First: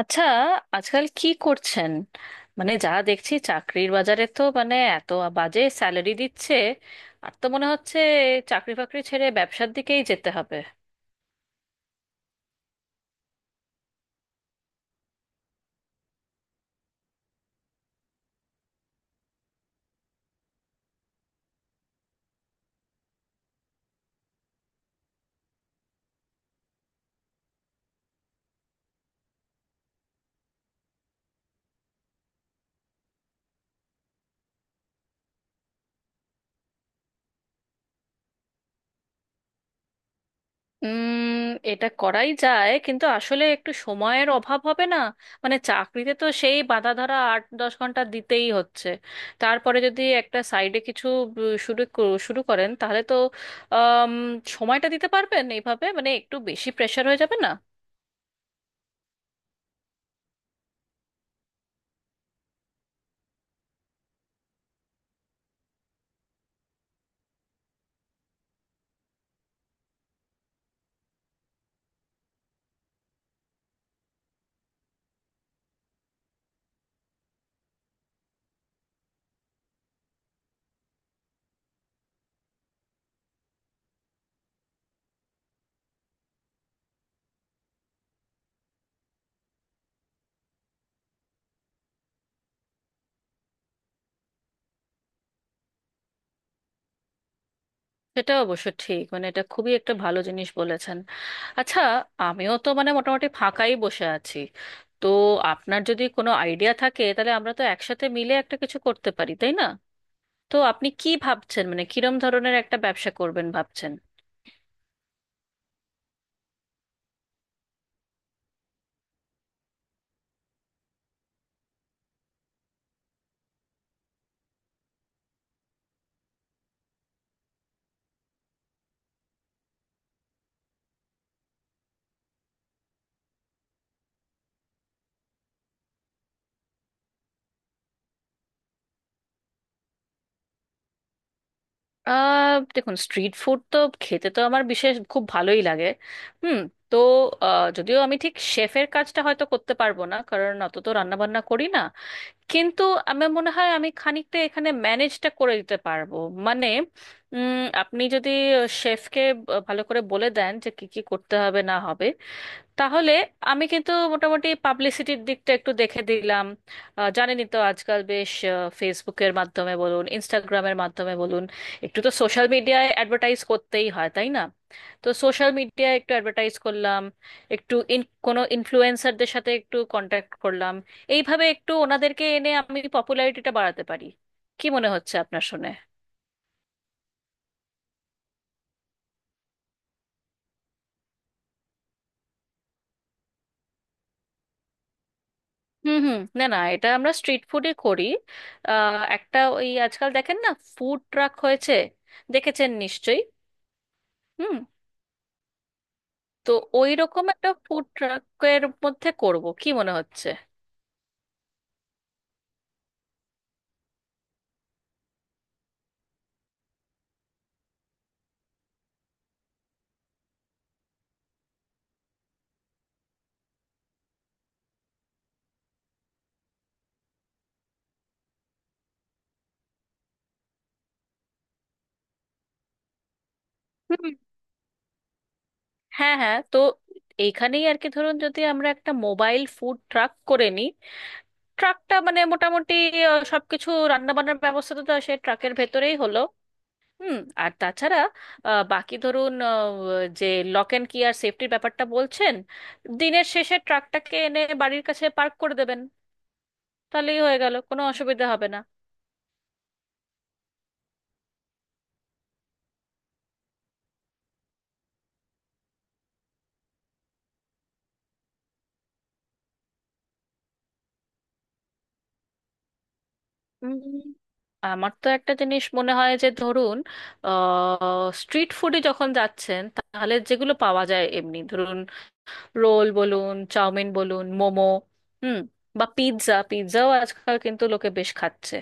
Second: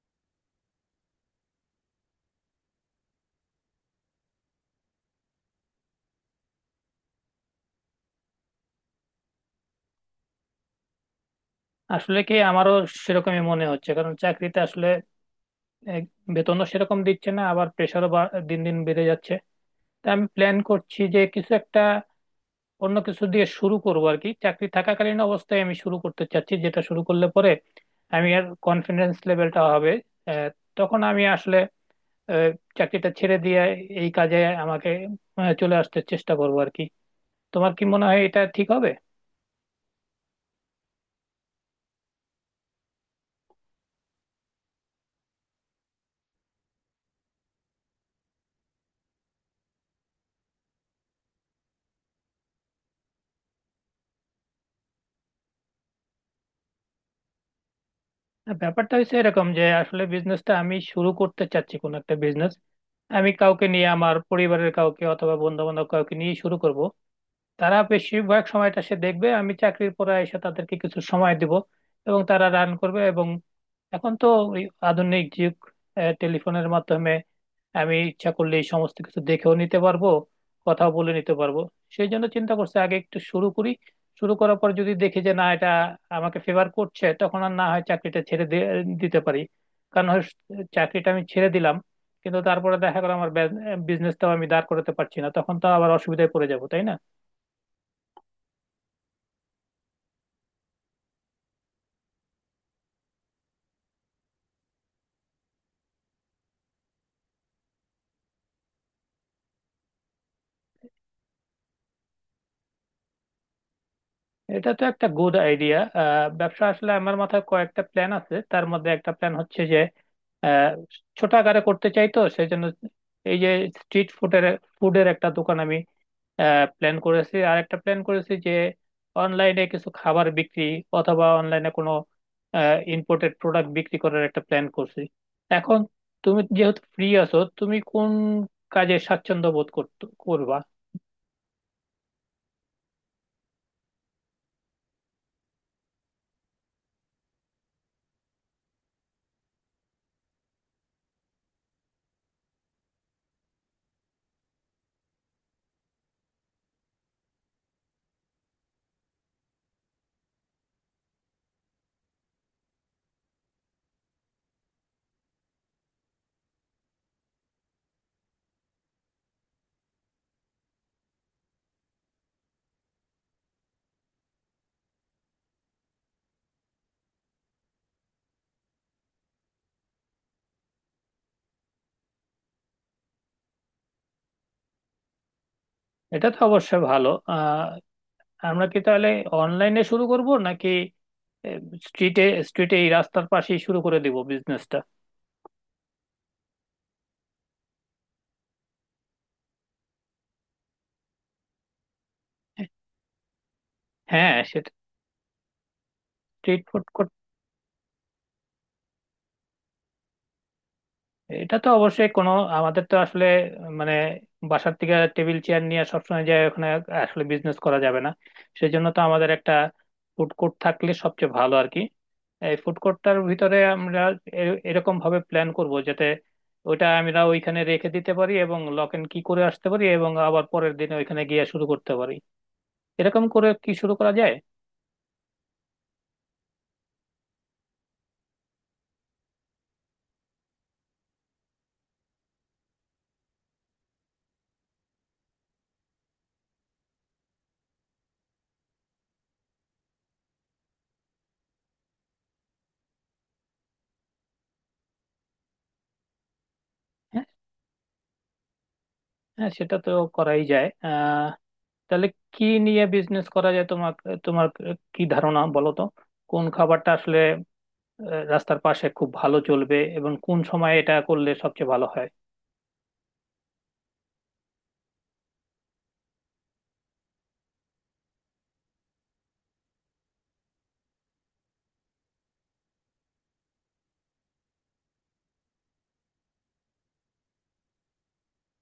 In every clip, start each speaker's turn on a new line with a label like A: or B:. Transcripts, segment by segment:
A: আচ্ছা, আজকাল কি করছেন? মানে যা দেখছি চাকরির বাজারে তো মানে এত বাজে স্যালারি দিচ্ছে, আর তো মনে হচ্ছে চাকরি বাকরি ছেড়ে ব্যবসার দিকেই যেতে হবে।
B: আসলে কি আমারও সেরকমই মনে হচ্ছে কারণ চাকরিতে আসলে এ, বেতনও সেরকম দিচ্ছে না আবার প্রেশারও দিন দিন বেড়ে যাচ্ছে। তাই আমি প্ল্যান করছি যে কিছু একটা অন্য কিছু দিয়ে শুরু করবো আর কি। চাকরি থাকাকালীন অবস্থায় আমি শুরু করতে চাচ্ছি, যেটা শুরু করলে পরে আমি আর কনফিডেন্স লেভেলটা হবে এ, তখন আমি আসলে এ, চাকরিটা ছেড়ে দিয়ে এই কাজে আমাকে চলে আসতে চেষ্টা করবো আর কি। তোমার কি মনে হয় এটা ঠিক হবে?
A: উম এটা করাই যায়, কিন্তু আসলে একটু সময়ের অভাব হবে না? মানে চাকরিতে তো সেই বাঁধা ধরা 8-10 ঘন্টা দিতেই হচ্ছে। তারপরে যদি একটা সাইডে কিছু শুরু করেন, তাহলে তো আম, সময়টা দিতে পারবেন? এইভাবে মানে একটু বেশি প্রেশার হয়ে যাবে না?
B: না, ব্যাপারটা হচ্ছে এরকম যে আসলে বিজনেসটা আমি শুরু করতে চাচ্ছি, কোন একটা বিজনেস আমি কাউকে নিয়ে, আমার পরিবারের কাউকে অথবা বন্ধু বান্ধব কাউকে নিয়ে শুরু করব। তারা বেশিরভাগ সময়টা সে দেখবে, আমি চাকরির পরে এসে তাদেরকে কিছু সময় দিব এবং তারা রান করবে। এবং এখন তো ওই আধুনিক যুগ, টেলিফোনের মাধ্যমে আমি ইচ্ছা করলে এই সমস্ত কিছু দেখেও নিতে পারবো, কথা বলে নিতে পারবো। সেই জন্য চিন্তা করছি আগে একটু শুরু করি। শুরু করার পর যদি দেখি যে না, এটা আমাকে ফেভার করছে, তখন আর না হয় দিতে পারি। কারণ হয় চাকরিটা আমি ছেড়ে দিলাম, কিন্তু তারপরে দেখা গেলো আমার বিজনেসটাও আমি দাঁড় করাতে পারছি না, তখন তো আবার অসুবিধায় পড়ে যাবো তাই না?
A: সেটা অবশ্য ঠিক, মানে এটা খুবই একটা ভালো জিনিস বলেছেন। আচ্ছা, আমিও তো মানে মোটামুটি ফাঁকাই বসে আছি, তো আপনার যদি কোনো আইডিয়া থাকে তাহলে আমরা তো একসাথে মিলে একটা কিছু করতে পারি, তাই না? তো আপনি কি ভাবছেন, মানে কিরম ধরনের একটা ব্যবসা করবেন ভাবছেন?
B: এটা তো একটা গুড আইডিয়া। ব্যবসা আসলে আমার মাথায় কয়েকটা প্ল্যান আছে, তার মধ্যে একটা প্ল্যান হচ্ছে আহ ছোট আকারে করতে চাই, তো সেই জন্য এই যে স্ট্রিট ফুডের ফুডের একটা দোকান আমি প্ল্যান করেছি। আর একটা প্ল্যান করেছি যে অনলাইনে কিছু খাবার বিক্রি অথবা অনলাইনে কোনো ইম্পোর্টেড প্রোডাক্ট বিক্রি করার একটা প্ল্যান করছি। এখন তুমি যেহেতু ফ্রি আছো, তুমি কোন কাজে স্বাচ্ছন্দ্য বোধ করবা?
A: দেখুন, স্ট্রিট ফুড তো খেতে তো আমার বিশেষ খুব ভালোই লাগে। হুম। তো যদিও আমি ঠিক শেফের কাজটা হয়তো করতে পারবো না, কারণ অত তো রান্না বান্না করি না, কিন্তু আমার মনে হয় আমি খানিকটা এখানে ম্যানেজটা করে দিতে পারবো। মানে উম, আপনি যদি শেফকে ভালো করে বলে দেন যে কি কি করতে হবে না হবে, তাহলে আমি কিন্তু মোটামুটি পাবলিসিটির দিকটা একটু দেখে দিলাম। জানেনই তো আজকাল বেশ ফেসবুকের মাধ্যমে বলুন, ইনস্টাগ্রামের মাধ্যমে বলুন, একটু তো সোশ্যাল মিডিয়ায় অ্যাডভার্টাইজ করতেই হয়, তাই না? তো সোশ্যাল মিডিয়ায় একটু অ্যাডভার্টাইজ করলাম, একটু কোনো ইনফ্লুয়েন্সারদের সাথে একটু কন্ট্যাক্ট করলাম, এইভাবে একটু ওনাদেরকে এনে আমি পপুলারিটিটা বাড়াতে পারি। কি মনে হচ্ছে আপনার শুনে?
B: এটা তো অবশ্যই ভালো। আমরা কি তাহলে অনলাইনে শুরু করব নাকি স্ট্রিটে স্ট্রিটে এই রাস্তার পাশেই শুরু করে দিব বিজনেসটা?
A: হুম হুম, না না, এটা আমরা স্ট্রিট ফুডে করি। একটা ওই আজকাল দেখেন না, ফুড ট্রাক হয়েছে, দেখেছেন নিশ্চয়ই?
B: হ্যাঁ।
A: হুম। তো
B: স্ট্রিট ফুড।
A: ওই রকম একটা ফুড ট্রাকের মধ্যে করব, কি মনে হচ্ছে?
B: এটা তো অবশ্যই কোনো আমাদের তো আসলে মানে বাসার থেকে টেবিল চেয়ার নিয়ে সবসময় যায় ওখানে আসলে বিজনেস করা যাবে না। সেজন্য তো আমাদের একটা ফুড কোর্ট থাকলে সবচেয়ে ভালো আর কি। এই ফুড কোর্টটার ভিতরে আমরা এরকম ভাবে প্ল্যান করব যাতে ওইটা আমরা ওইখানে রেখে দিতে পারি এবং লক এন্ড কি করে আসতে পারি এবং আবার পরের দিনে ওইখানে গিয়ে শুরু করতে পারি। এরকম করে কি শুরু
A: হুম,
B: করা যায়?
A: হ্যাঁ হ্যাঁ, তো এইখানেই আর কি, ধরুন যদি আমরা একটা মোবাইল ফুড ট্রাক করে নিই, ট্রাকটা মানে মোটামুটি সবকিছু রান্না বান্নার ব্যবস্থা তো সে ট্রাকের ভেতরেই হলো। হুম। আর তাছাড়া বাকি ধরুন যে লক অ্যান্ড কি আর সেফটির ব্যাপারটা বলছেন, দিনের শেষে ট্রাকটাকে এনে বাড়ির কাছে পার্ক করে দেবেন, তাহলেই
B: হ্যাঁ,
A: হয়ে গেল, কোনো অসুবিধা হবে না।
B: হ্যাঁ, সেটা তো করাই যায়। তাহলে কি নিয়ে বিজনেস করা যায়, তোমার, তোমার কি ধারণা বলো তো? কোন খাবারটা আসলে রাস্তার পাশে খুব ভালো চলবে এবং কোন সময় এটা করলে সবচেয়ে ভালো হয়?
A: উম, আমার তো একটা জিনিস মনে হয় যে, ধরুন স্ট্রিট ফুডে যখন যাচ্ছেন তাহলে যেগুলো পাওয়া যায় এমনি, ধরুন রোল বলুন, চাউমিন বলুন, মোমো। হুম। বা পিৎজা, পিৎজাও আজকাল কিন্তু লোকে বেশ খাচ্ছে।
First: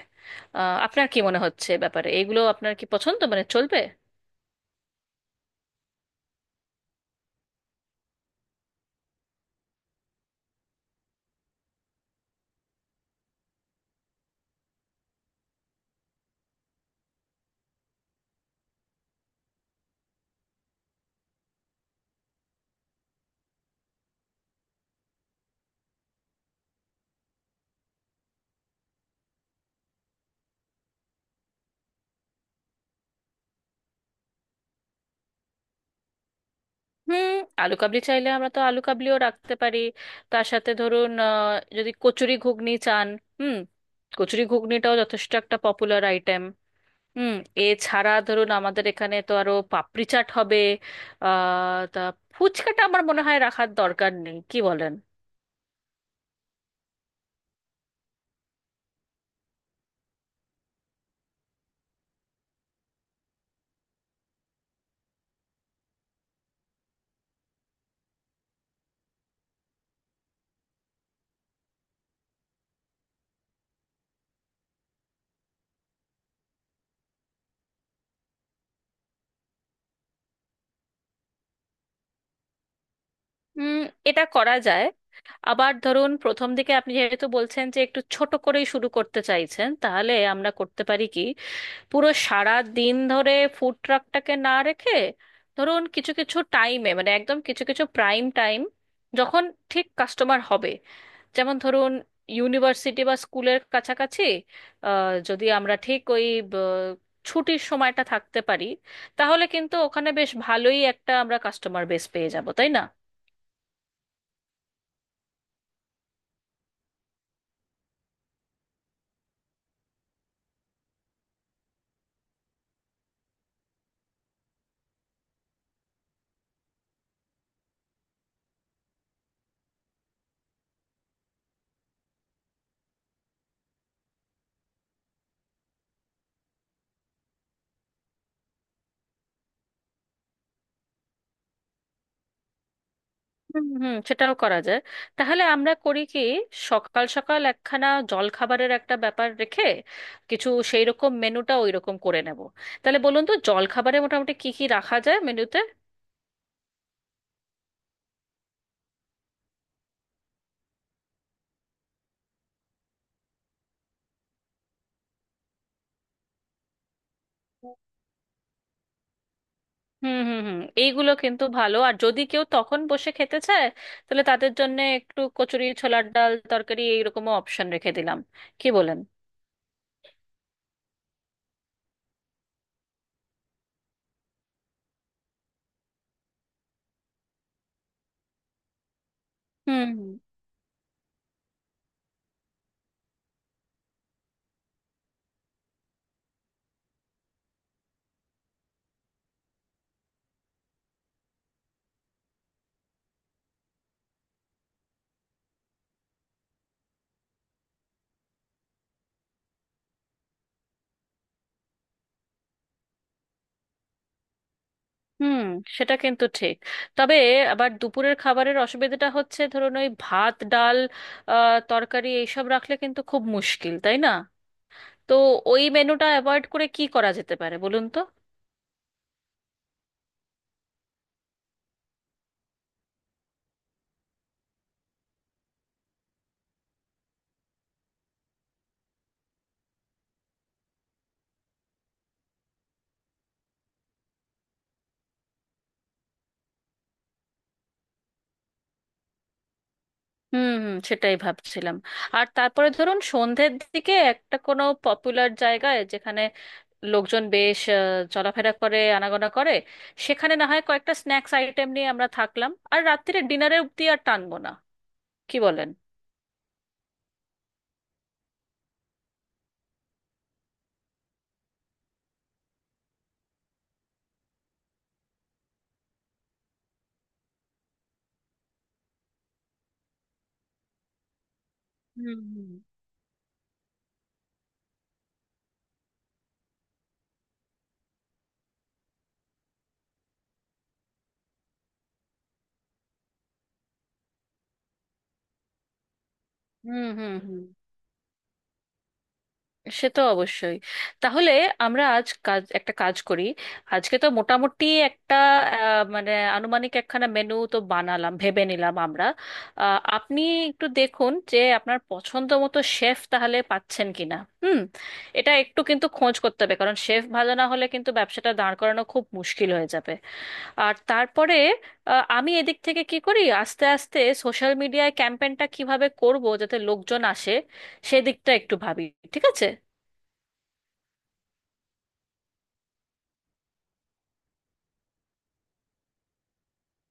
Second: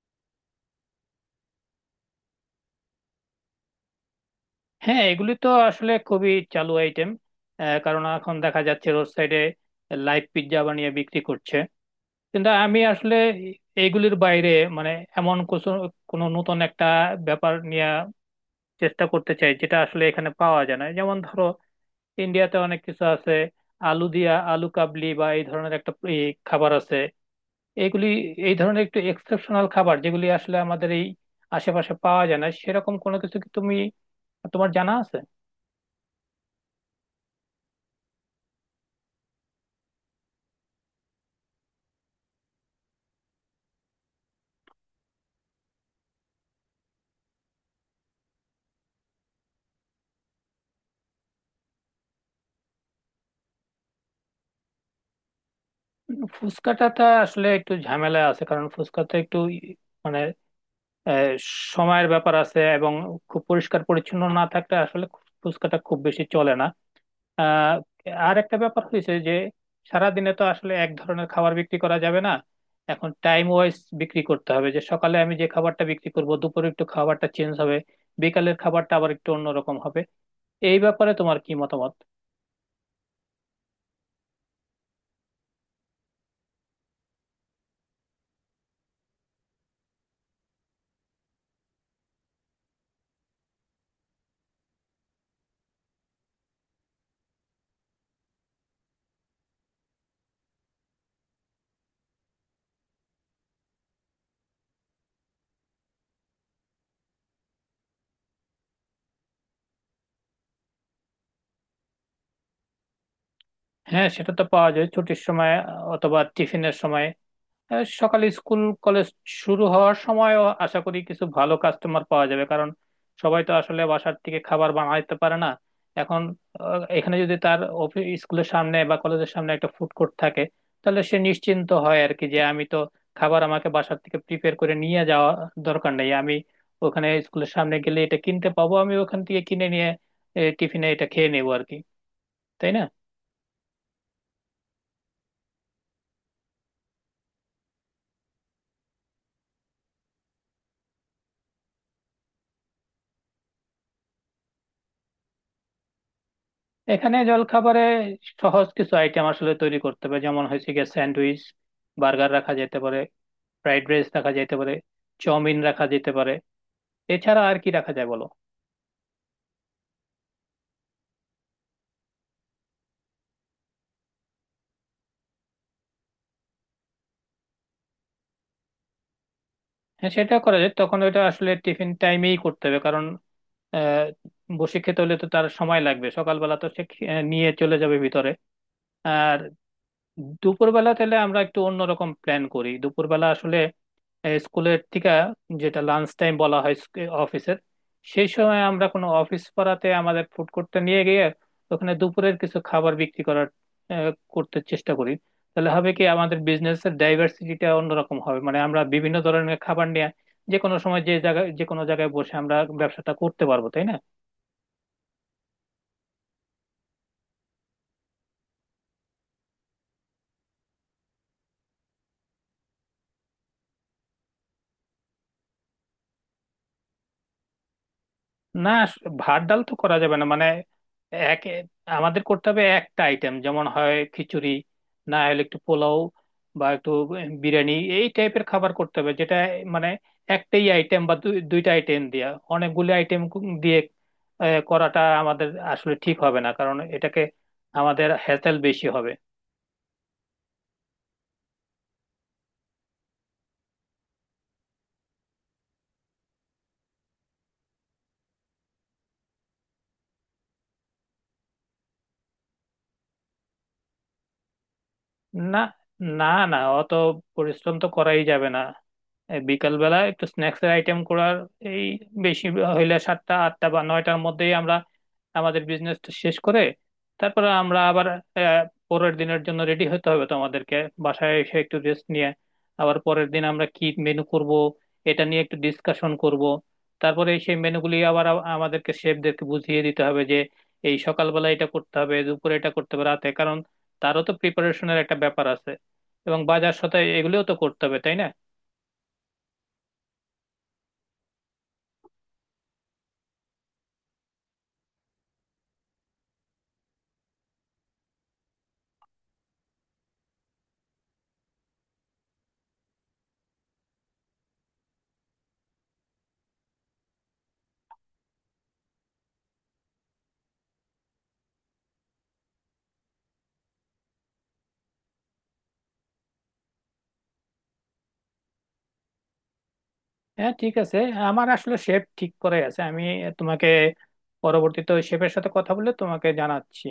A: আপনার কি মনে হচ্ছে এ ব্যাপারে, এগুলো আপনার কি পছন্দ, মানে চলবে?
B: হ্যাঁ, এগুলি তো আসলে খুবই চালু আইটেম। কারণ এখন দেখা যাচ্ছে রোড সাইডে লাইভ পিৎজা বানিয়ে বিক্রি করছে। কিন্তু আমি আসলে এইগুলির বাইরে মানে এমন কিছু কোনো নতুন একটা ব্যাপার নিয়ে চেষ্টা করতে চাই, যেটা আসলে এখানে পাওয়া যায় না। যেমন ধরো ইন্ডিয়াতে অনেক কিছু আছে, আলু দিয়া, আলু কাবলি বা এই ধরনের একটা এই খাবার আছে। এগুলি এই ধরনের একটু এক্সেপশনাল খাবার, যেগুলি আসলে আমাদের এই আশেপাশে পাওয়া যায় না, সেরকম কোনো কিছু কি তুমি, তোমার জানা আছে?
A: হুম। আলু কাবলি চাইলে আমরা তো আলু কাবলিও রাখতে পারি, তার সাথে ধরুন যদি কচুরি ঘুগনি চান, হুম, কচুরি ঘুগনিটাও যথেষ্ট একটা পপুলার আইটেম। হুম। এছাড়া ধরুন আমাদের এখানে তো আরো পাপড়ি চাট হবে। আহ তা ফুচকাটা আমার মনে হয় রাখার দরকার নেই, কি বলেন?
B: ফুচকাটাতে আসলে একটু ঝামেলা আছে, কারণ ফুচকাতে একটু মানে আহ, সময়ের ব্যাপার আছে এবং খুব পরিষ্কার পরিচ্ছন্ন না থাকলে আসলে ফুচকাটা খুব বেশি চলে না। আহ আর একটা ব্যাপার হয়েছে যে সারাদিনে তো আসলে এক ধরনের খাবার বিক্রি করা যাবে না। এখন টাইম ওয়াইজ বিক্রি করতে হবে, যে সকালে আমি যে খাবারটা বিক্রি করব দুপুরে একটু খাবারটা চেঞ্জ হবে, বিকালের খাবারটা আবার একটু অন্যরকম হবে। এই ব্যাপারে তোমার কি মতামত?
A: হুম, এটা করা যায়। আবার ধরুন প্রথম দিকে আপনি যেহেতু বলছেন যে একটু ছোট করেই শুরু করতে চাইছেন, তাহলে আমরা করতে পারি কি, পুরো সারা দিন ধরে ফুড ট্রাকটাকে না রেখে ধরুন কিছু কিছু টাইমে, মানে একদম কিছু কিছু প্রাইম টাইম, যখন ঠিক কাস্টমার হবে, যেমন ধরুন ইউনিভার্সিটি বা স্কুলের কাছাকাছি যদি আমরা ঠিক ওই ব- ছুটির সময়টা থাকতে পারি, তাহলে কিন্তু ওখানে বেশ ভালোই একটা আমরা কাস্টমার বেস পেয়ে যাব, তাই না?
B: হ্যাঁ সেটা তো পাওয়া যায় ছুটির সময় অথবা টিফিনের সময়। সকালে স্কুল কলেজ শুরু হওয়ার সময়ও আশা করি কিছু ভালো কাস্টমার পাওয়া যাবে, কারণ সবাই তো আসলে বাসার থেকে খাবার বানাইতে পারে না। এখন এখানে যদি তার অফিস স্কুলের সামনে বা কলেজের সামনে একটা ফুড কোর্ট থাকে তাহলে সে নিশ্চিন্ত হয় আর কি, যে আমি তো খাবার আমাকে বাসার থেকে প্রিপেয়ার করে নিয়ে যাওয়া দরকার নেই, আমি ওখানে স্কুলের সামনে গেলে এটা কিনতে পাবো, আমি ওখান থেকে কিনে নিয়ে টিফিনে এটা খেয়ে নেবো আর কি। তাই না?
A: হুম হুম, সেটাও করা যায়। তাহলে আমরা করি কি, সকাল সকাল একখানা জলখাবারের একটা ব্যাপার রেখে কিছু সেই রকম মেনুটা ওই রকম করে নেব। তাহলে বলুন তো জলখাবারে মোটামুটি কি কি রাখা যায় মেনুতে?
B: এখানে জলখাবারে সহজ কিছু আইটেম আসলে তৈরি করতে হবে, যেমন হয়েছে গিয়ে স্যান্ডউইচ, বার্গার রাখা যেতে পারে, ফ্রাইড রাইস রাখা যেতে পারে, চাউমিন রাখা যেতে পারে। এছাড়া আর কি রাখা যায় বলো?
A: হুম হুম হুম, এইগুলো কিন্তু ভালো। আর যদি কেউ তখন বসে খেতে চায়, তাহলে তাদের জন্য একটু কচুরি, ছোলার ডাল, তরকারি, এইরকমও অপশন রেখে দিলাম, কি বলেন?
B: হ্যাঁ সেটা করা যায়, তখন ওইটা আসলে টিফিন টাইমেই করতে হবে। কারণ আহ বসে খেতে হলে তো তার সময় লাগবে। সকালবেলা তো সে নিয়ে চলে যাবে ভিতরে। আর
A: হুম
B: দুপুরবেলা তাহলে আমরা একটু অন্যরকম প্ল্যান করি। দুপুরবেলা আসলে এই স্কুলের থেকে যেটা লাঞ্চ টাইম বলা হয় অফিসের, সেই সময় আমরা কোনো অফিস পাড়াতে আমাদের ফুড কোর্টটা নিয়ে গিয়ে ওখানে দুপুরের কিছু খাবার বিক্রি করার আহ, করতে চেষ্টা করি। তাহলে হবে কি আমাদের বিজনেসের ডাইভার্সিটিটা অন্যরকম হবে, মানে আমরা বিভিন্ন ধরনের খাবার নিয়ে যে কোনো সময় যে জায়গায় যে কোনো জায়গায় বসে আমরা ব্যবসাটা করতে পারবো তাই না?
A: হুম, সেটা কিন্তু ঠিক। তবে আবার দুপুরের খাবারের অসুবিধাটা হচ্ছে, ধরুন ওই ভাত, ডাল, তরকারি এইসব রাখলে কিন্তু খুব মুশকিল, তাই না? তো ওই মেনুটা অ্যাভয়েড করে কি করা যেতে পারে বলুন তো?
B: না, ভাত ডাল তো করা যাবে না মানে এক আমাদের করতে হবে একটা আইটেম, যেমন হয় খিচুড়ি, না হলে একটু পোলাও বা একটু বিরিয়ানি এই টাইপের খাবার করতে হবে। যেটা মানে একটাই আইটেম বা দুইটা আইটেম দিয়া অনেকগুলো আইটেম দিয়ে করাটা আমাদের আসলে ঠিক হবে না, কারণ এটাকে আমাদের হ্যাসেল বেশি হবে।
A: হুম হুম, সেটাই ভাবছিলাম। আর তারপরে ধরুন সন্ধ্যের দিকে একটা কোনো পপুলার জায়গায় যেখানে লোকজন বেশ চলাফেরা করে, আনাগোনা করে, সেখানে না হয় কয়েকটা স্ন্যাক্স আইটেম নিয়ে আমরা থাকলাম, আর রাত্তিরে ডিনারে অব্দি আর টানবো না, কি
B: না,
A: বলেন?
B: না, না, অত পরিশ্রম তো করাই যাবে না। এই বিকাল বেলা একটু স্ন্যাক্স এর আইটেম করার, এই বেশি হইলে 7টা 8টা বা 9টার মধ্যেই আমরা আমাদের বিজনেসটা শেষ করে তারপরে আমরা আবার আহ, পরের দিনের জন্য রেডি হতে হবে, তোমাদেরকে বাসায় এসে একটু রেস্ট
A: হুম
B: নিয়ে।
A: হুম
B: আবার পরের দিন আমরা কি মেনু করব এটা নিয়ে একটু ডিসকাশন করব। তারপরে সেই মেনুগুলি আবার আমাদেরকে শেফদেরকে বুঝিয়ে দিতে হবে যে এই সকালবেলা এটা করতে হবে, দুপুরে এটা করতে হবে, রাতে। তারও তো প্রিপারেশনের একটা ব্যাপার আছে এবং বাজার
A: হুম,
B: সদাই
A: হুম হুম,
B: এগুলোও তো করতে হবে তাই না?
A: সে তো অবশ্যই। তাহলে আমরা আজ কাজ একটা কাজ করি। আজকে তো মোটামুটি একটা আহ, মানে আনুমানিক একখানা মেনু তো বানালাম, ভেবে নিলাম আমরা। আপনি একটু দেখুন যে আপনার পছন্দ মতো শেফ তাহলে পাচ্ছেন কিনা। হুম, এটা একটু কিন্তু খোঁজ করতে হবে, কারণ শেফ ভালো না হলে কিন্তু ব্যবসাটা দাঁড় করানো খুব মুশকিল হয়ে যাবে। আর তারপরে আমি এদিক থেকে কি করি, আস্তে আস্তে সোশ্যাল মিডিয়ায় ক্যাম্পেনটা কিভাবে করব যাতে লোকজন আসে, সেদিকটা একটু ভাবি। ঠিক আছে?
B: হ্যাঁ ঠিক আছে। আমার আসলে শেপ ঠিক করে আছে। আমি তোমাকে পরবর্তীতে ওই শেফের সাথে কথা বলে তোমাকে জানাচ্ছি।